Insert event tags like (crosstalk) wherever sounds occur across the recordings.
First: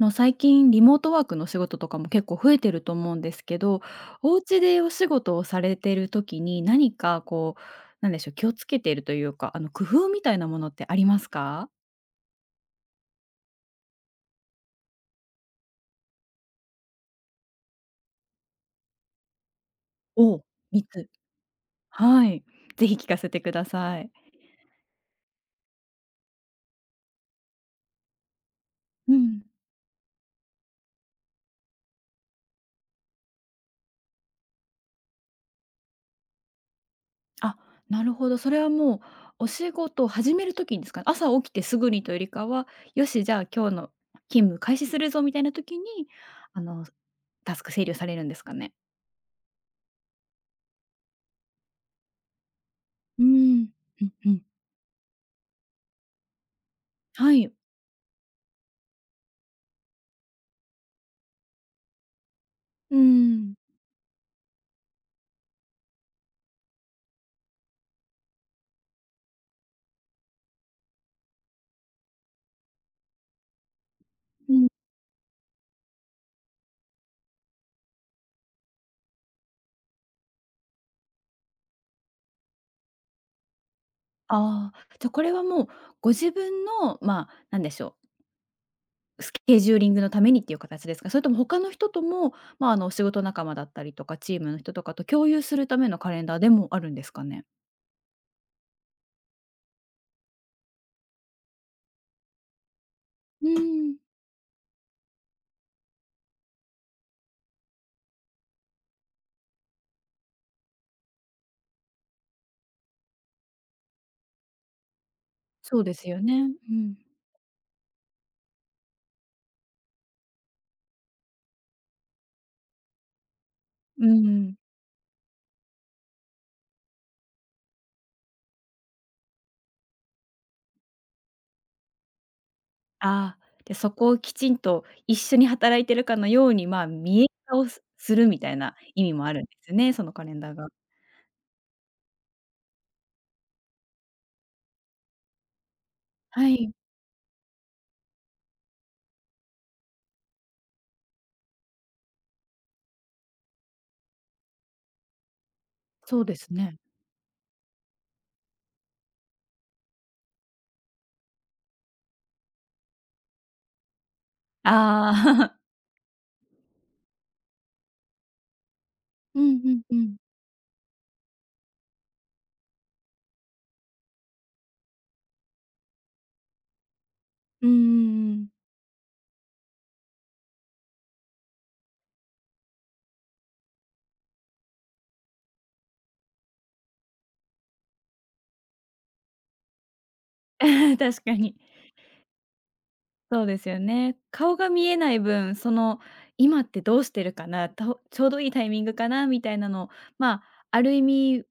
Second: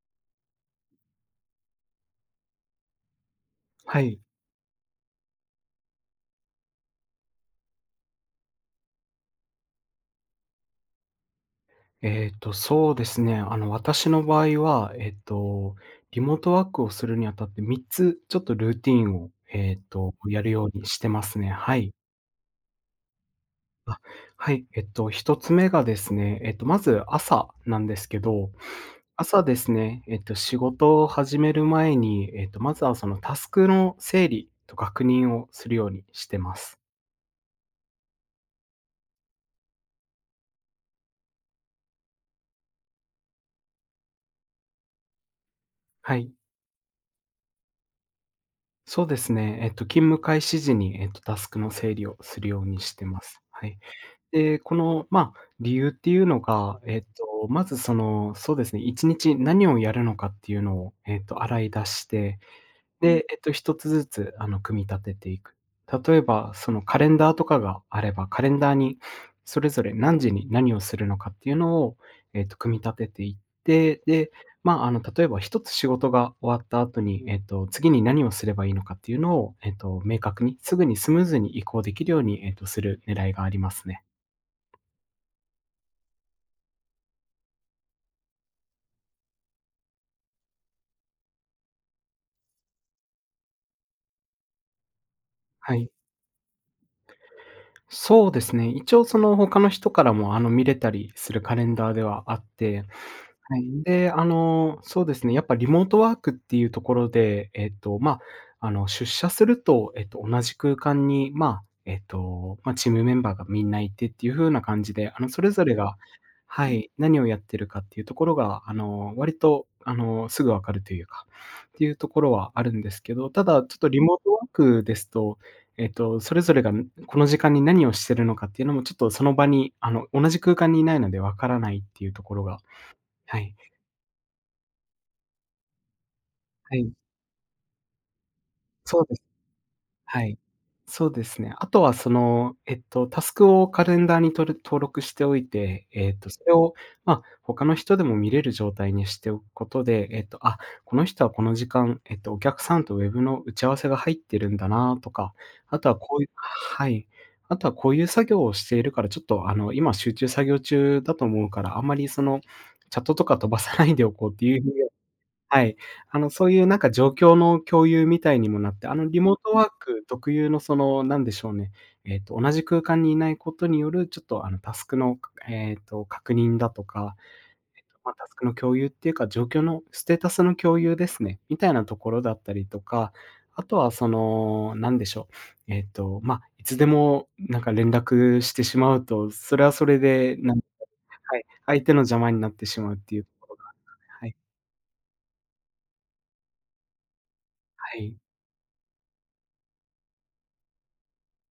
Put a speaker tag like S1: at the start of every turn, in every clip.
S1: の最近リモートワークの仕事とかも結構増えてると思うんですけど、
S2: はい。
S1: お家でお仕事をされてる時に何かこう、なんでしょう、気をつけているというか、工夫みたいなものってありますか？
S2: そうですね。私の場合は、リモートワークをするにあたって3つちょっとルーティンを、
S1: お
S2: や
S1: お。
S2: るよう
S1: 3
S2: にして
S1: つ。
S2: ますね。はい。
S1: はい。ぜひ聞かせてくだ
S2: あ、
S1: さい。
S2: はい。1つ目がですね、まず朝なんですけど、
S1: うん。
S2: 朝ですね、仕事を始める前に、まずはそのタスクの整理と確認をするようにしてます。
S1: あ、なるほど。それはもうお仕事を始める時にですかね。朝起きてすぐにというよりかは、よし、じゃあ今日の勤務開始するぞみたいな時に、
S2: はい。
S1: あのタスク整理をされるんですかね？
S2: そうですね。勤務開始時に、タスクの整理をするようにしてま
S1: う
S2: す。は
S1: ん。
S2: い。
S1: うんうん。
S2: で、この、理由っていうのが、
S1: はい。
S2: まずそうですね、1日何をやるのかっていうのを、洗い出して、
S1: う
S2: で、
S1: ん。
S2: 1つずつ、組み立てていく。例えば、そのカレンダーとかがあれば、カレンダーにそれぞれ何時に何をするのかっていうのを、組み立てていって、で、
S1: うん。
S2: 例えば1つ仕事が終わった後に、次に何をすればいいのかっていうのを、明確に、すぐにスムーズに移行できるように、する狙いがありますね。
S1: ああ、じゃ、これはもうご自分の、まあ、なんでしょう、スケジューリングのためにっていう形ですか？それとも他の人とも、まあ、お仕事仲間だったりとか、チームの人とかと共有する
S2: は
S1: ため
S2: い。
S1: のカレンダーでもあるんですかね？
S2: そうですね。一応その他の人からも、見れたりするカレンダーではあって、
S1: う
S2: はい、
S1: ん。
S2: で、そうですね、やっぱリモートワークっていうところで、出社すると、同じ空間に、チームメンバーがみんないてっていう風な感じで、それぞれ
S1: そうで
S2: が、
S1: すよね。
S2: は
S1: う
S2: い、
S1: ん。
S2: 何をやってるかっていうところが、割と、すぐ分かるというか、っていうところはあるんですけど、ただ、ちょっとリ
S1: う
S2: モートワー
S1: ん。
S2: クですと、それぞれが、この時間に何をしてるのかっていうのも、ちょっとその場に、同じ空間にいないので分からないっていうところが、
S1: あ
S2: は
S1: あ、
S2: い。
S1: で、そこをきちんと一緒に働いてるかのように、
S2: は
S1: まあ、
S2: い、
S1: 見え方をするみたいな
S2: そ
S1: 意
S2: う
S1: 味
S2: です。
S1: もあるんですね、その
S2: は
S1: カレ
S2: い。
S1: ンダーが。
S2: そうですね。あとはタスクをカレンダーに登録しておいて、そ
S1: は
S2: れを、
S1: い、
S2: 他の人でも見れる状態にしておくことで、あ、この人はこの時間、お客さんとウェブの打ち合わせが入ってるんだなとか、あとはこ
S1: そ
S2: う
S1: う
S2: いう
S1: ですね。
S2: はい。あとはこういう作業をしているから、ちょっと今集中作業中だと思うから、あんまりチャットとか飛ばさないでおこうっていう、
S1: あ
S2: は
S1: あ。
S2: い。そういうなんか状況の共有みたいにもなって、リ
S1: (laughs)
S2: モー
S1: う
S2: ト
S1: ん
S2: ワー
S1: うんう
S2: ク
S1: ん。
S2: 特有のなんでしょうね、同じ空間にいないことによる、ちょっとタスクの、確認だとか、
S1: うんうん
S2: タス
S1: う
S2: ク
S1: ん。
S2: の共有っていうか、状況のステータスの共有ですね、みたいなところだったりとか、あとはなんでしょう、いつでもなんか連絡してしまうと、それはそれで、
S1: (laughs) 確か
S2: はい、
S1: に。
S2: 相手の邪魔になってしまうっていうと
S1: そう
S2: ころ
S1: で
S2: が、
S1: すよね。
S2: はい、
S1: 顔が見えない分、その、今ってどうしてるかな、
S2: は
S1: と
S2: い、
S1: ちょうどいいタイミングかなみたいなのを、まあ、ある意味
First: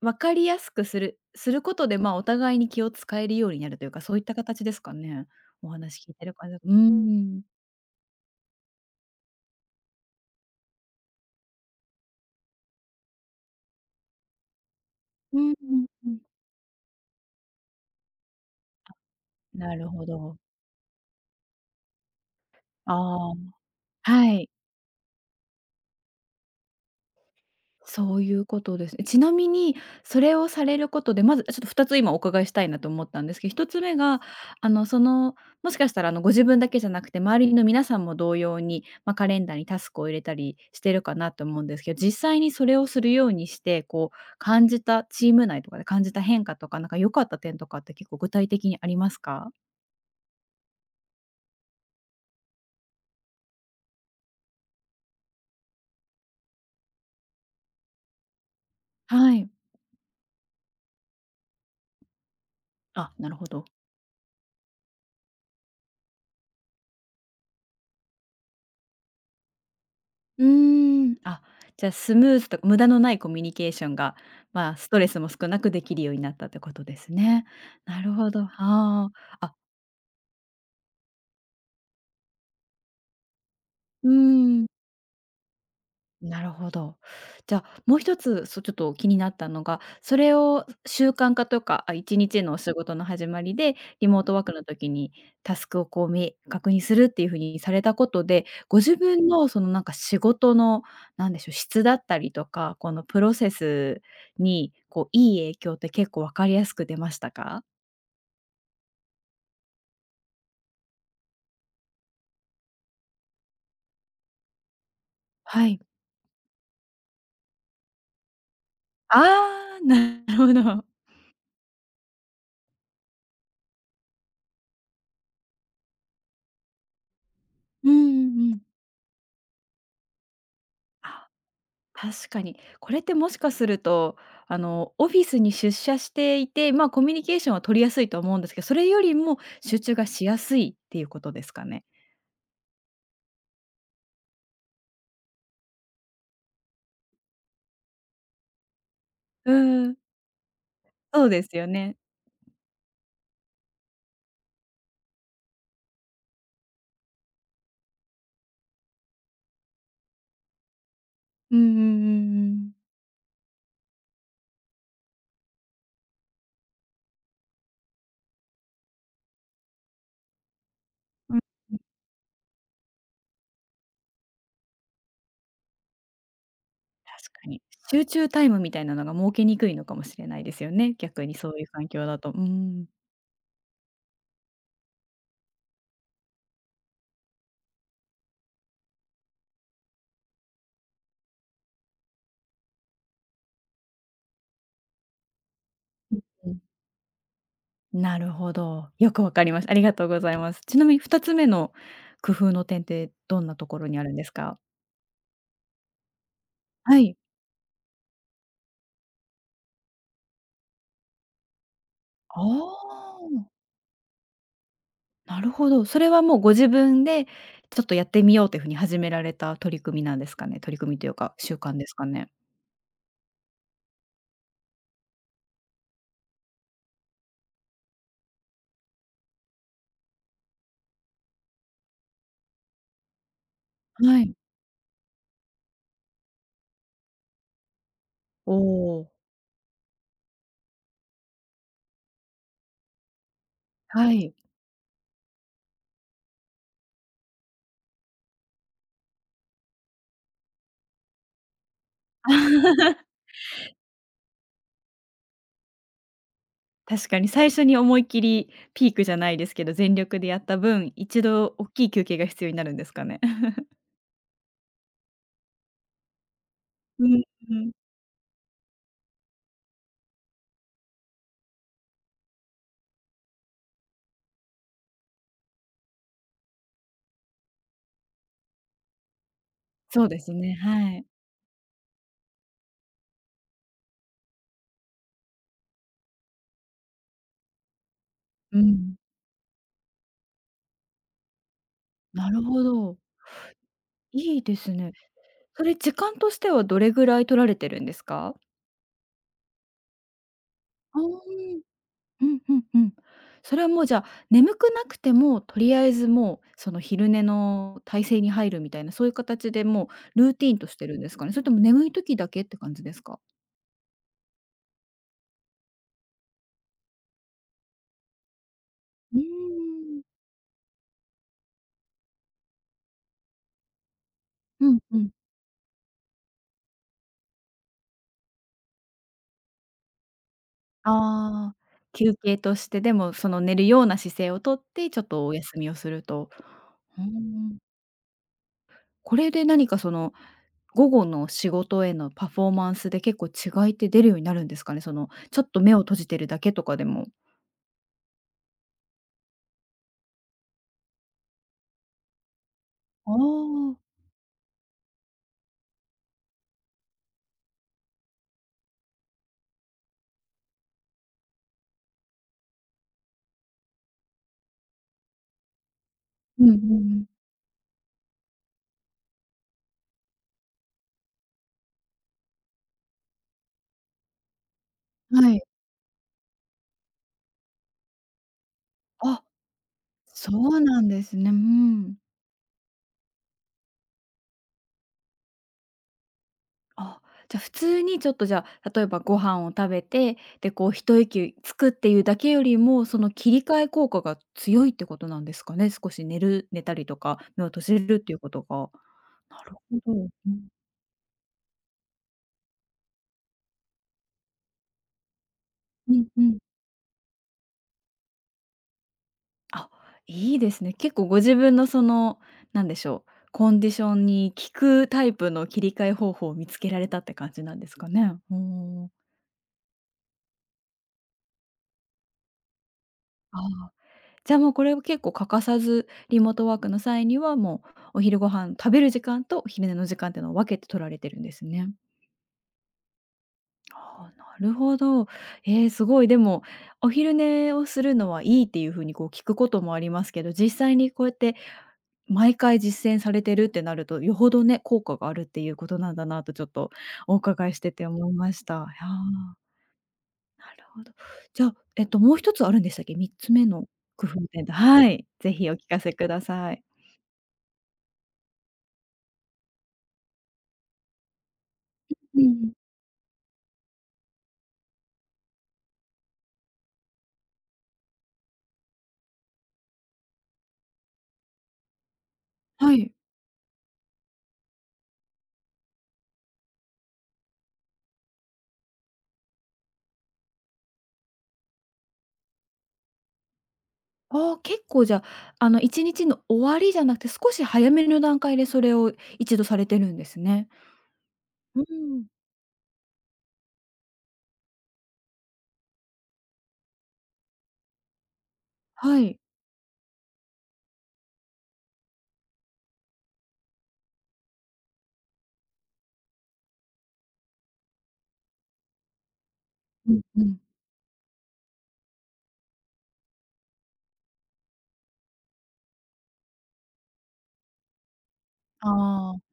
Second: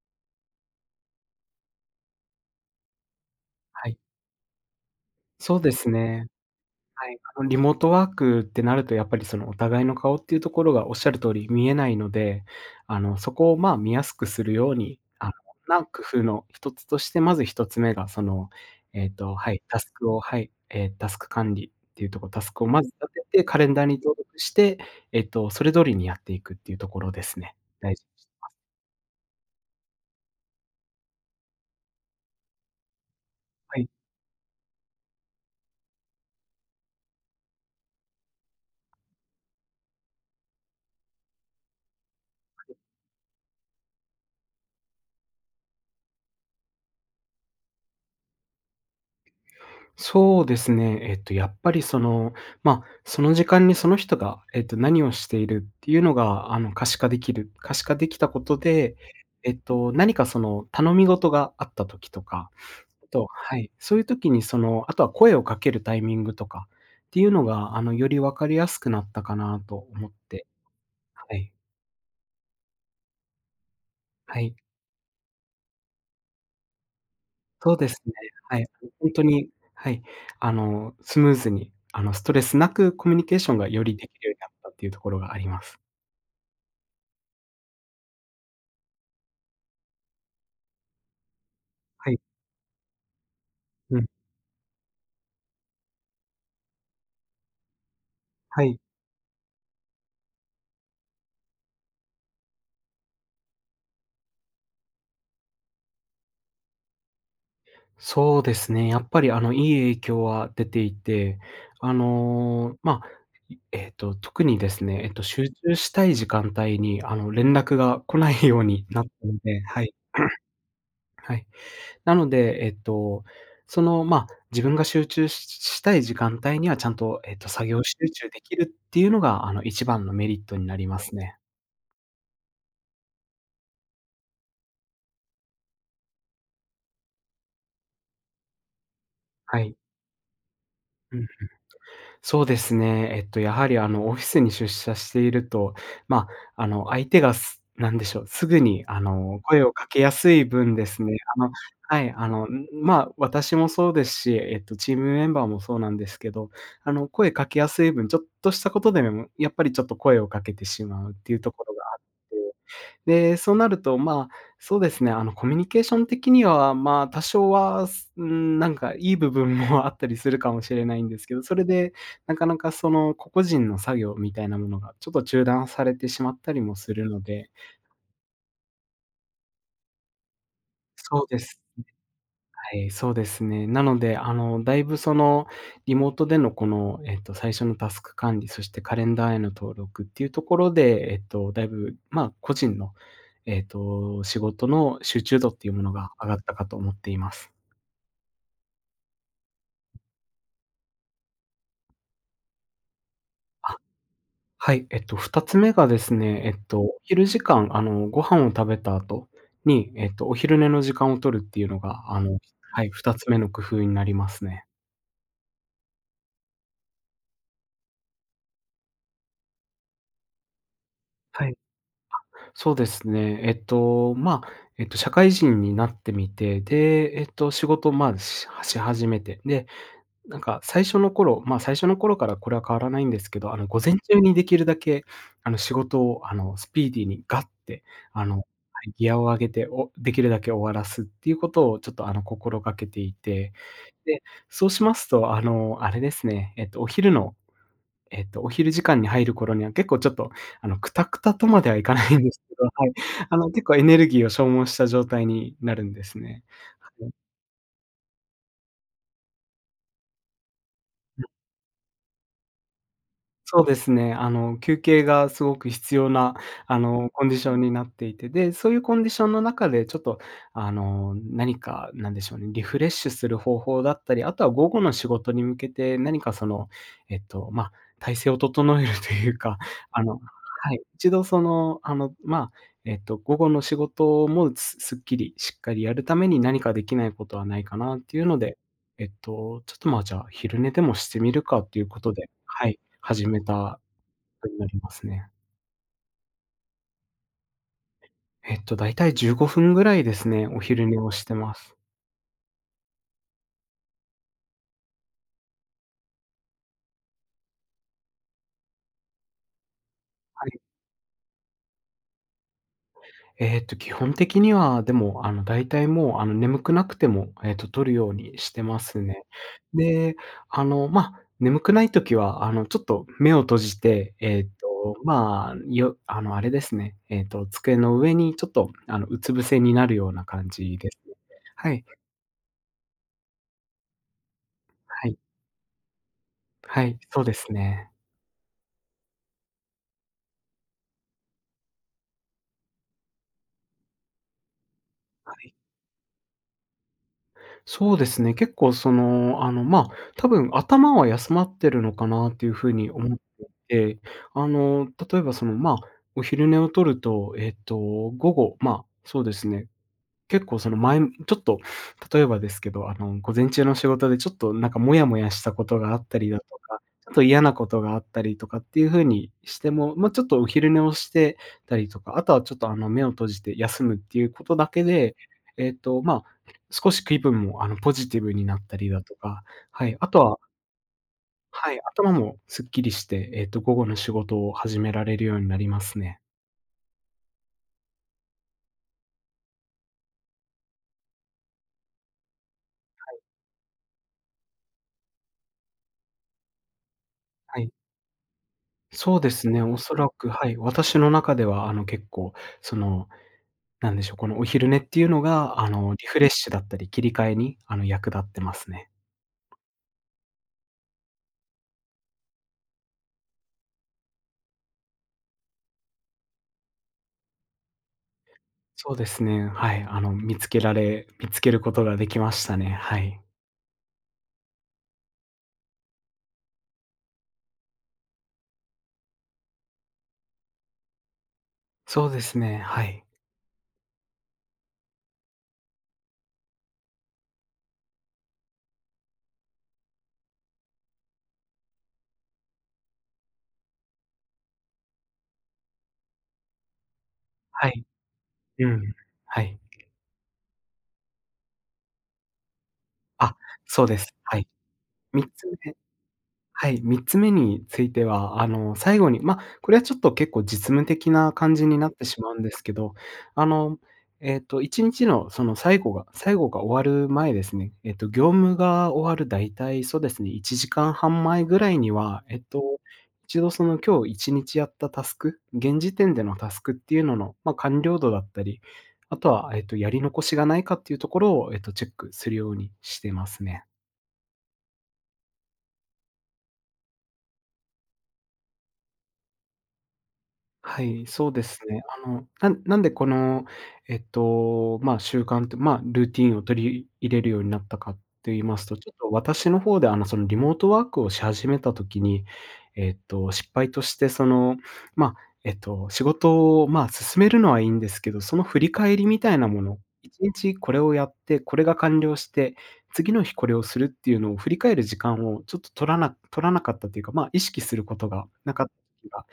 S1: 分かりやすくすることで、まあ、お互いに気を使えるようになるとい
S2: は
S1: う
S2: い、
S1: か、そういった形ですかね？
S2: そう
S1: お
S2: です
S1: 話聞いて
S2: ね。
S1: る感じだと。う
S2: はい、
S1: ん。
S2: リモートワークってなるとやっぱりそのお互いの顔っていうところがおっしゃる通り見えないので、そこを見やすくするように、
S1: うんう
S2: な
S1: ん
S2: 工
S1: うん。
S2: 夫の一つとして、まず一つ目がはい、
S1: な
S2: タ
S1: る
S2: ス
S1: ほ
S2: クを、
S1: ど。
S2: はい、タスク管理っていうとこ、ろタスクをまず
S1: あ
S2: 立
S1: あ、
S2: てて、カレンダーに登
S1: は
S2: 録
S1: い。
S2: して、それ通りにやっていくっていうところですね。大事。
S1: そういうことですね。ちなみに、それをされることで、まずちょっと2つ今お伺いしたいなと思ったんですけど、一
S2: は
S1: つ
S2: い。
S1: 目が、あの、その、もしかしたら、ご自分だけじゃなくて、周りの皆さんも同様に、まあ、カレンダーにタスクを入れたりしてるかなと思うんですけど、実際にそれをするようにして、こう、感じたチーム内とかで感じた変化とか、なんか良かった点とかって結構具体的にありますか？
S2: そうですね。やっぱりその時間にその人が、何をしているっていうのが、可視化できたことで、
S1: はい。
S2: 何かその頼み事があった時とか、あ
S1: あ、
S2: と
S1: なるほ
S2: は
S1: ど。
S2: い、そういう時にあとは声をかけるタイミングとかっていうのが、より分かりやすくなったかなと思っ
S1: う
S2: て、
S1: ーん。
S2: は
S1: あ、
S2: い、
S1: じゃあスムーズとか無駄のないコミュニケーションが、
S2: はい。
S1: まあ、ストレスも少なくできるようになったってことですね。
S2: そうです
S1: な
S2: ね。
S1: るほど。は
S2: はい。ほん
S1: あ。
S2: とに、
S1: あ、
S2: はい、スムーズに、ストレスなくコミュニケーションがよりで
S1: うー
S2: きるようになっ
S1: ん。
S2: たっていうところがあります。
S1: なるほど。じゃあ、もう一つ、そう、ちょっと気になったのが、それを習慣化とか、あ、
S2: は
S1: 1
S2: い。
S1: 日のお仕事の始まりで、
S2: うん。
S1: リモートワークの時にタスクをこう、確認するっていう風にされたことで、
S2: は
S1: ご
S2: い。
S1: 自分のそのなんか仕事の、なんでしょう、質だったりとか、このプロセスにこう、いい影響って結構分かりやすく出ましたか？
S2: そうですね、やっぱり、いい影響は出ていて、あの、ま、いえっと、特にですね、集
S1: は
S2: 中
S1: い。
S2: したい時間帯に、連絡が来ないようになっ
S1: あ
S2: たので、
S1: あ、
S2: はい、
S1: なるほど。
S2: はい。なので、自分が集中ししたい時間帯にはちゃんと、作業
S1: うん
S2: 集
S1: う
S2: 中で
S1: ん
S2: き
S1: うん。
S2: るっていうのが、一番のメリットになります
S1: あ。
S2: ね。
S1: 確かに。これってもしかすると、オフィスに出社していて、まあ、コミュニケーションは取りやすいと思うんですけど、それよりも
S2: はい。
S1: 集中がしやすいっていう
S2: う
S1: こ
S2: ん。
S1: とですかね？
S2: そうですね。やはりオフィスに出社していると、ま相手がなんでしょう、すぐに
S1: う
S2: 声をか
S1: ん、
S2: けやすい分ですね、
S1: そうですよね。
S2: はい、私もそうですし、チームメンバーもそうなんですけど、声かけやすい分、ちょっとしたことでも、やっぱりちょっと声をかけてしまうっていうと
S1: うん
S2: こ
S1: うん
S2: ろ
S1: う
S2: があって、
S1: んうん。
S2: で、そうなると、そうですね、コミュニケーション的には、多少は、うん、なんかいい部分も (laughs) あったりするかもしれないんですけ
S1: うん、
S2: ど、それ
S1: うん、
S2: でなかなかその個々人の作業みたいなものがちょっと中断されてしまったりもするの
S1: 確か
S2: で、
S1: に。集中タイムみたいなのが設けにくいのかもしれないですよね、
S2: そう
S1: 逆に
S2: で
S1: そう
S2: す。
S1: いう環境だと。う
S2: は
S1: ん。
S2: い、そうですね。なので、だいぶリモートでのこの、最初のタスク管理、そしてカレンダーへの登録っていうところで、だいぶ、個人の、仕事の集中度っていうものが上がっ
S1: う
S2: た
S1: ん、
S2: かと思っています。
S1: なるほど。よくわかりました。ありがとうございます。ちなみに2つ目の工夫の点ってどんなと
S2: あ、
S1: ころにあるんですか？
S2: はい。2つ目がですね、
S1: は
S2: お
S1: い。
S2: 昼時間、ご飯を食べた後に、お昼寝の時間を取るっていうのが、
S1: あ
S2: はい、2つ目の
S1: あ。
S2: 工夫になりますね。
S1: なるほど。それはもうご自分で、ちょっとやってみようというふうに始められた取り組みなんですかね？取り組みというか、
S2: は
S1: 習
S2: い。
S1: 慣ですかね？
S2: そうですね。社会人になってみて、で、仕事、し始めて、で、なんか最初の頃、まあ、最初の頃からこれは変わらないんですけど、午前中
S1: は
S2: に
S1: い。
S2: できるだけ、仕事を、スピーディーにガッて、は
S1: お
S2: い、ギ
S1: お、
S2: アを上げて、できるだけ終わらすっていうことをちょっと、心がけていて、
S1: は
S2: で、
S1: い。
S2: そうしますと、あれですね、お昼のお昼時間に入る頃には結構ちょっと、くたくたとまではいかないんですけど、はい。
S1: (laughs)
S2: 結構エネルギーを消耗した状態になるんですね。は
S1: 確
S2: い。
S1: かに最初に思いっきりピークじゃないですけど、全力でやった分、一度大きい休憩が必要になるんですかね？(laughs)
S2: そうですね。休憩がすごく必要な、
S1: うん
S2: コンディシ
S1: う
S2: ョンに
S1: ん。
S2: なっていて、で、そういうコンディションの中でちょっと、何か、なんでしょうね、リフレッシュする方法だったり、あとは午後の仕事に向けて何かその、えっと、まあ、体勢を整えるというか、あ
S1: そうで
S2: の
S1: すね、
S2: はい、
S1: はい。
S2: 一度その、午後の仕事もすすっきり、しっかりやるために何かできないことはないかなっていうので、
S1: うん。
S2: ちょっと、じゃあ、昼寝でもしてみるかっていうことで、
S1: なるほ
S2: はい。
S1: ど。
S2: 始めた
S1: いい
S2: こと
S1: で
S2: にな
S1: す
S2: りま
S1: ね。
S2: すね。
S1: それ時間としてはどれぐらい取られてるんですか？
S2: だいたい15分ぐらいですね、お昼寝
S1: ああ。
S2: をしてます。
S1: うんうんうん。それはもうじゃあ、眠くなくても、とりあえずもう、その昼寝の体勢に入るみたいな、そういう形でもうルー
S2: は
S1: ティーン
S2: い。
S1: としてるんですかね？それとも眠い時だけって感じですか？
S2: 基本的には、でも、だいたいもう、眠くなくても、取るようにしてます
S1: うー
S2: ね。
S1: ん。
S2: で、眠くない時は、ちょっと目を閉じて、えっ
S1: うん
S2: と、
S1: うん。
S2: まあ、よあの、あれですね、机の上にちょっと、うつ伏せになるような感じですね。
S1: ああ、
S2: はい、
S1: 休憩として、でもその寝るような姿勢をとって、ちょっ
S2: はい、
S1: とお休みをすると。
S2: はい、
S1: うー
S2: そうです
S1: ん。
S2: ね。
S1: これで何かその、午後の仕事へのパフォーマンスで結構違いって出るようになるんですかね？その、
S2: は
S1: ちょっ
S2: い。
S1: と目を閉じてるだけとかでも。
S2: そうですね、結構その、多分頭は休まってるのかなっていうふうに
S1: あ
S2: 思って
S1: あ。
S2: いて、例えばその、お昼寝をとると、午後、そうですね、結構その前、ちょっと、例えばですけど、午前中の仕事でちょっとなんかモヤモヤしたことがあったりだ
S1: う
S2: と
S1: んうん
S2: か、
S1: う
S2: ちょっ
S1: ん。
S2: と嫌なことがあったりとかっていう風にしても、ちょっとお昼寝をしてたりとか、あとはちょっと目を閉じて休むっていうことだけで、
S1: はい。
S2: えっと、まあ、少し気分もポジティブになったりだと
S1: あ、
S2: か、はい、あと
S1: そ
S2: は、
S1: うなんですね。う
S2: はい、
S1: ん。
S2: 頭もすっきりして、午後の仕事を始められるようになりますね。
S1: あ、じゃ、普通にちょっとじゃあ、例えばご飯を食べて、で、こう一息つくっていうだけよりも、その切り替え効果が強いってことなんですかね？少し寝たりとか、目を
S2: は
S1: 閉
S2: い。
S1: じるっていうことが。
S2: そうで
S1: な
S2: す
S1: るほ
S2: ね、お
S1: ど。
S2: そらく、
S1: う
S2: は
S1: ん。
S2: い、私の中では、結構、その、なんでしょう、このお昼寝っていうのが、
S1: う
S2: リ
S1: ん
S2: フ
S1: う
S2: レッ
S1: ん。
S2: シュだったり、切り替えに、役立ってますね。
S1: あ、いいですね。結構ご自分のその、なんでしょう、コンディションに効くタイプの切り替え方法を見つけられたって感じなんですかね？うん。
S2: そうですね、はい、見つけることができましたね、はい。
S1: ああ。じゃあ、もうこれを結構欠かさず、リモートワークの際には、もうお昼ご飯食べる時間とお昼寝の時間っていうのを分けて取られてるんですね。
S2: そうですね、はい。
S1: ああ、なるほど。えーすごい。でも、お昼寝をするのはいいっていう風にこう聞くこともありますけど、実際にこうやって毎回実践されてるってなると、よほどね、効果があるっていうことなんだなとちょっとお伺いし
S2: は
S1: て
S2: い。
S1: て思いました。い
S2: う
S1: や、
S2: ん。はい。
S1: なるほど。じゃあ、もう一つあるんでしたっけ？3つ
S2: あ、
S1: 目の
S2: そうで
S1: 工
S2: す。
S1: 夫
S2: はい。
S1: 点、はい、
S2: 3
S1: ぜ
S2: つ
S1: ひお聞
S2: 目
S1: かせください。
S2: はい、3つ目については、最後に、これはちょっと結構実務的な感じになってし
S1: う
S2: まうんで
S1: ん、
S2: すけど、あの、1日のその最後が終わる前ですね、業務が終わる大体そうですね、1時間半前ぐらいには、
S1: はい。
S2: 一度その今日1日やったタスク、現時点でのタスクっていうのの、完了度だったり、あとは、やり残しがないかっていうところを、チェックするようにしてますね。
S1: ああ、結構じゃあ、あの1日の終わりじゃなくて、少し早めの段階でそれを一度されてるんですね。
S2: はい、そうです
S1: う
S2: ね。
S1: ーん。
S2: なんでこの、習慣と、ルーティンを取り入れるようになったかと言いますと、ちょっ
S1: は
S2: と
S1: い。
S2: 私の方で、そのリモートワークをし始めた時に、失敗として、その、まあ、仕事を、進めるのはいいんですけど、その振り返りみたいなもの、
S1: うん
S2: 一
S1: うん。
S2: 日これをやって、これが完了して、次の日これをするっていうのを振り返る時間をちょっと取らなかったというか、意識することがなかった時
S1: ああ、
S2: が、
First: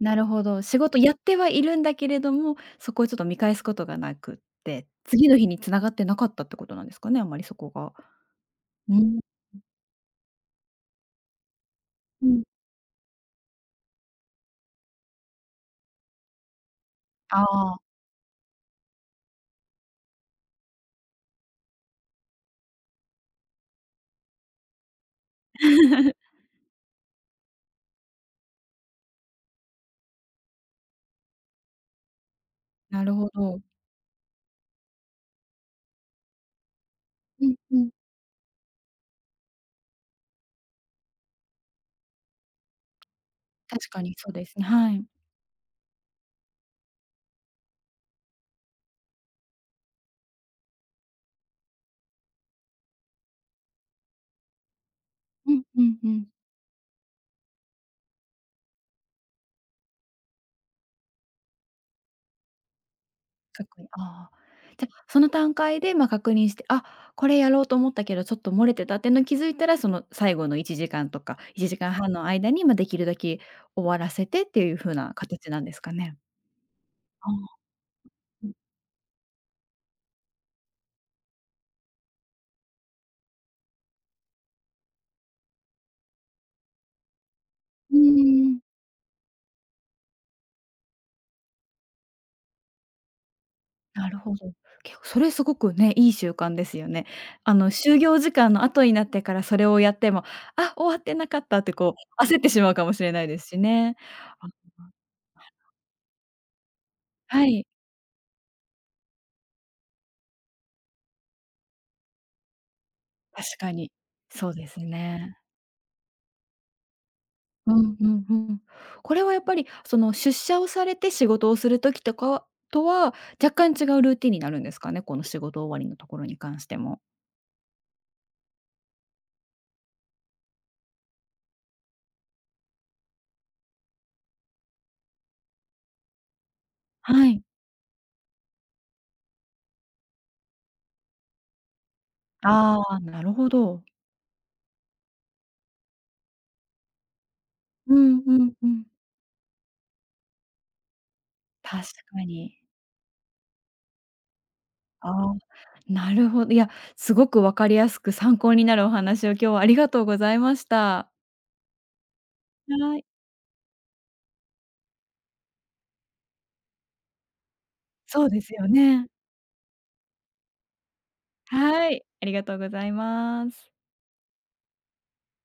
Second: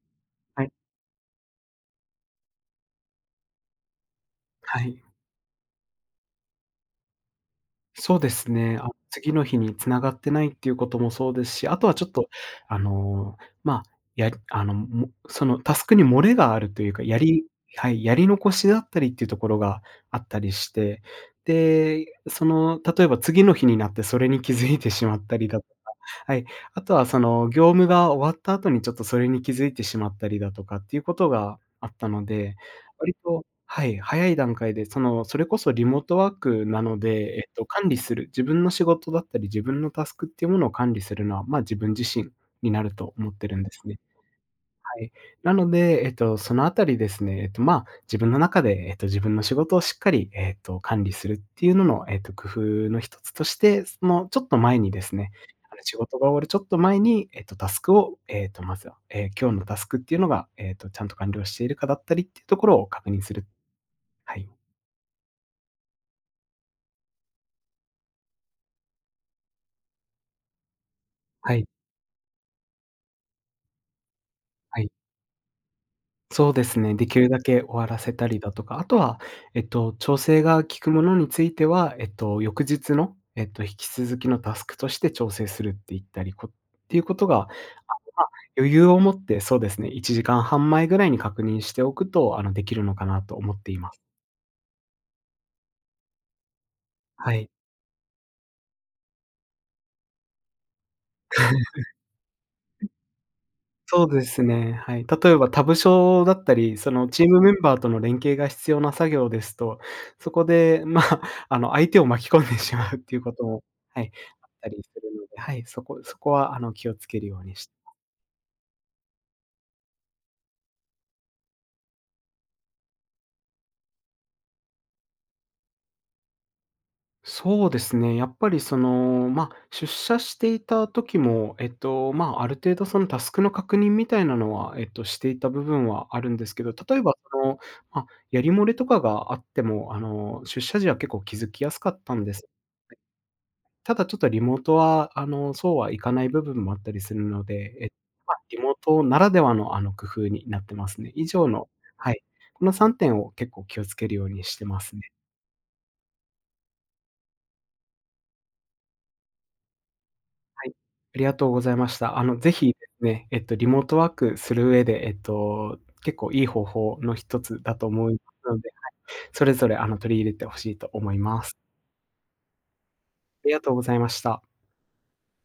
S1: なるほど。
S2: はい、
S1: 仕事やってはいるんだけれども、そこをちょっと見返すことがなくっ
S2: は
S1: て、
S2: い。
S1: 次の日に繋がってなかったってことなんですかね、あんまりそこが。
S2: そうですね。あ、
S1: うん。
S2: 次の日に繋がってないっていうこともそうですし、あとはちょっ
S1: う
S2: と、
S1: ん。
S2: あの、まあ、やりあの、もそのタスクに漏れがあるというか、
S1: あ
S2: は
S1: あ。
S2: い、やり残しだったりっていうところがあったりして、で、その、例えば次の日になってそれに気づいてしまったりだとか、は
S1: (laughs)
S2: い、あとはその業務が終わった後にちょっとそれに気づいてしまったりだとかっていうことがあったので、
S1: なる
S2: 割
S1: ほ
S2: と、
S1: ど。
S2: はい、早い段階で、その、それこそリモートワークなので、
S1: うんう
S2: 管
S1: ん。
S2: 理する、自分の仕事だったり、自分のタスクっていうものを管理するのは、自分自身になると思ってるんです
S1: 確
S2: ね。
S1: かにそうですね、は
S2: は
S1: い。
S2: い。なので、そのあたりですね、自分の中で、自分の仕事をしっかり、管理するっていうのの、工夫の一つとして、その、ちょっと前にですね、
S1: うんう
S2: 仕
S1: んう
S2: 事
S1: ん。
S2: が終わるちょっと前に、タスクを、まずは、今日のタスクっていうのが、ちゃんと完了しているかだったりっていうところを確認する。
S1: 確認ああ。
S2: はい。
S1: じゃ、その段階で、ま、確認して、あ、これやろうと思ったけど、ちょっと漏れてたっていうの気づいたら、その最後の1時間とか、
S2: はい、
S1: 1時間半の間に、ま、できるだけ終わらせてっていう
S2: はい。
S1: 風な形なんですかね？
S2: そうですね、できる
S1: あ
S2: だ
S1: あ、
S2: け終わらせたり
S1: う
S2: だ
S1: ん。
S2: とか、あとは、調整が効くものについては、翌日の、引き続きのタスクとして調整するって言ったり、こっていうことが、あ
S1: う
S2: まあ
S1: ーん、
S2: 余裕を持ってそうですね、1時間半前ぐらいに確認しておくと、できるのかなと思っています。
S1: なるほど。結構それすごくね、いい習慣ですよね。
S2: はい。
S1: 就業時間の後になってからそれをやっても、あ、終わってなかったって焦ってしまうかもしれないですしね。
S2: そうです
S1: あ、
S2: ね、はい。例えば他部署だったり、そのチーム
S1: は
S2: メン
S1: い、
S2: バーとの連携が必要な作業ですと、そこで、(laughs) 相手を巻き込んでしまうっていうこと
S1: 確
S2: も、
S1: かに。
S2: はい、あっ
S1: そうで
S2: たり
S1: す
S2: するの
S1: ね。
S2: で、はい、そこは気をつけるようにし、
S1: うんうんうん。これはやっぱり、その、出社をされて仕事をする時とは、若干違うルーティンになるんですかね？この仕事終わりのところに関しても。
S2: そうですね、やっぱりその、出社していた時も、ある程度そのタスクの確認みたいなのは、していた部分はあるんですけど、例えば
S1: は
S2: そ
S1: い。
S2: の、やり漏れとかがあっても、出社時は結構気づきやすかったんです。
S1: ああ、なるほど。
S2: ただちょっとリモートは、そうはいかない部分もあったりするので、
S1: うんうん
S2: リ
S1: う
S2: モー
S1: ん。
S2: トならではの、工夫になってますね。以上の
S1: 確
S2: はい、
S1: かに。
S2: この3点を結構気をつけるようにしてますね。
S1: ああ、なるほど。いや、すごく分かりやすく参考になるお話を今日はありがとうございま
S2: は
S1: し
S2: い。
S1: た。
S2: ありがとうございました。ぜひで
S1: は
S2: す
S1: い。
S2: ね、リモートワークする上で、結構いい方法の一つだと思い
S1: そう
S2: ま
S1: で
S2: す
S1: す
S2: の
S1: よ
S2: で、
S1: ね。
S2: それぞれ、取り入れて欲しいと思います。
S1: はい、ありがとうござい
S2: あ
S1: ま
S2: りがと
S1: す。
S2: うございました。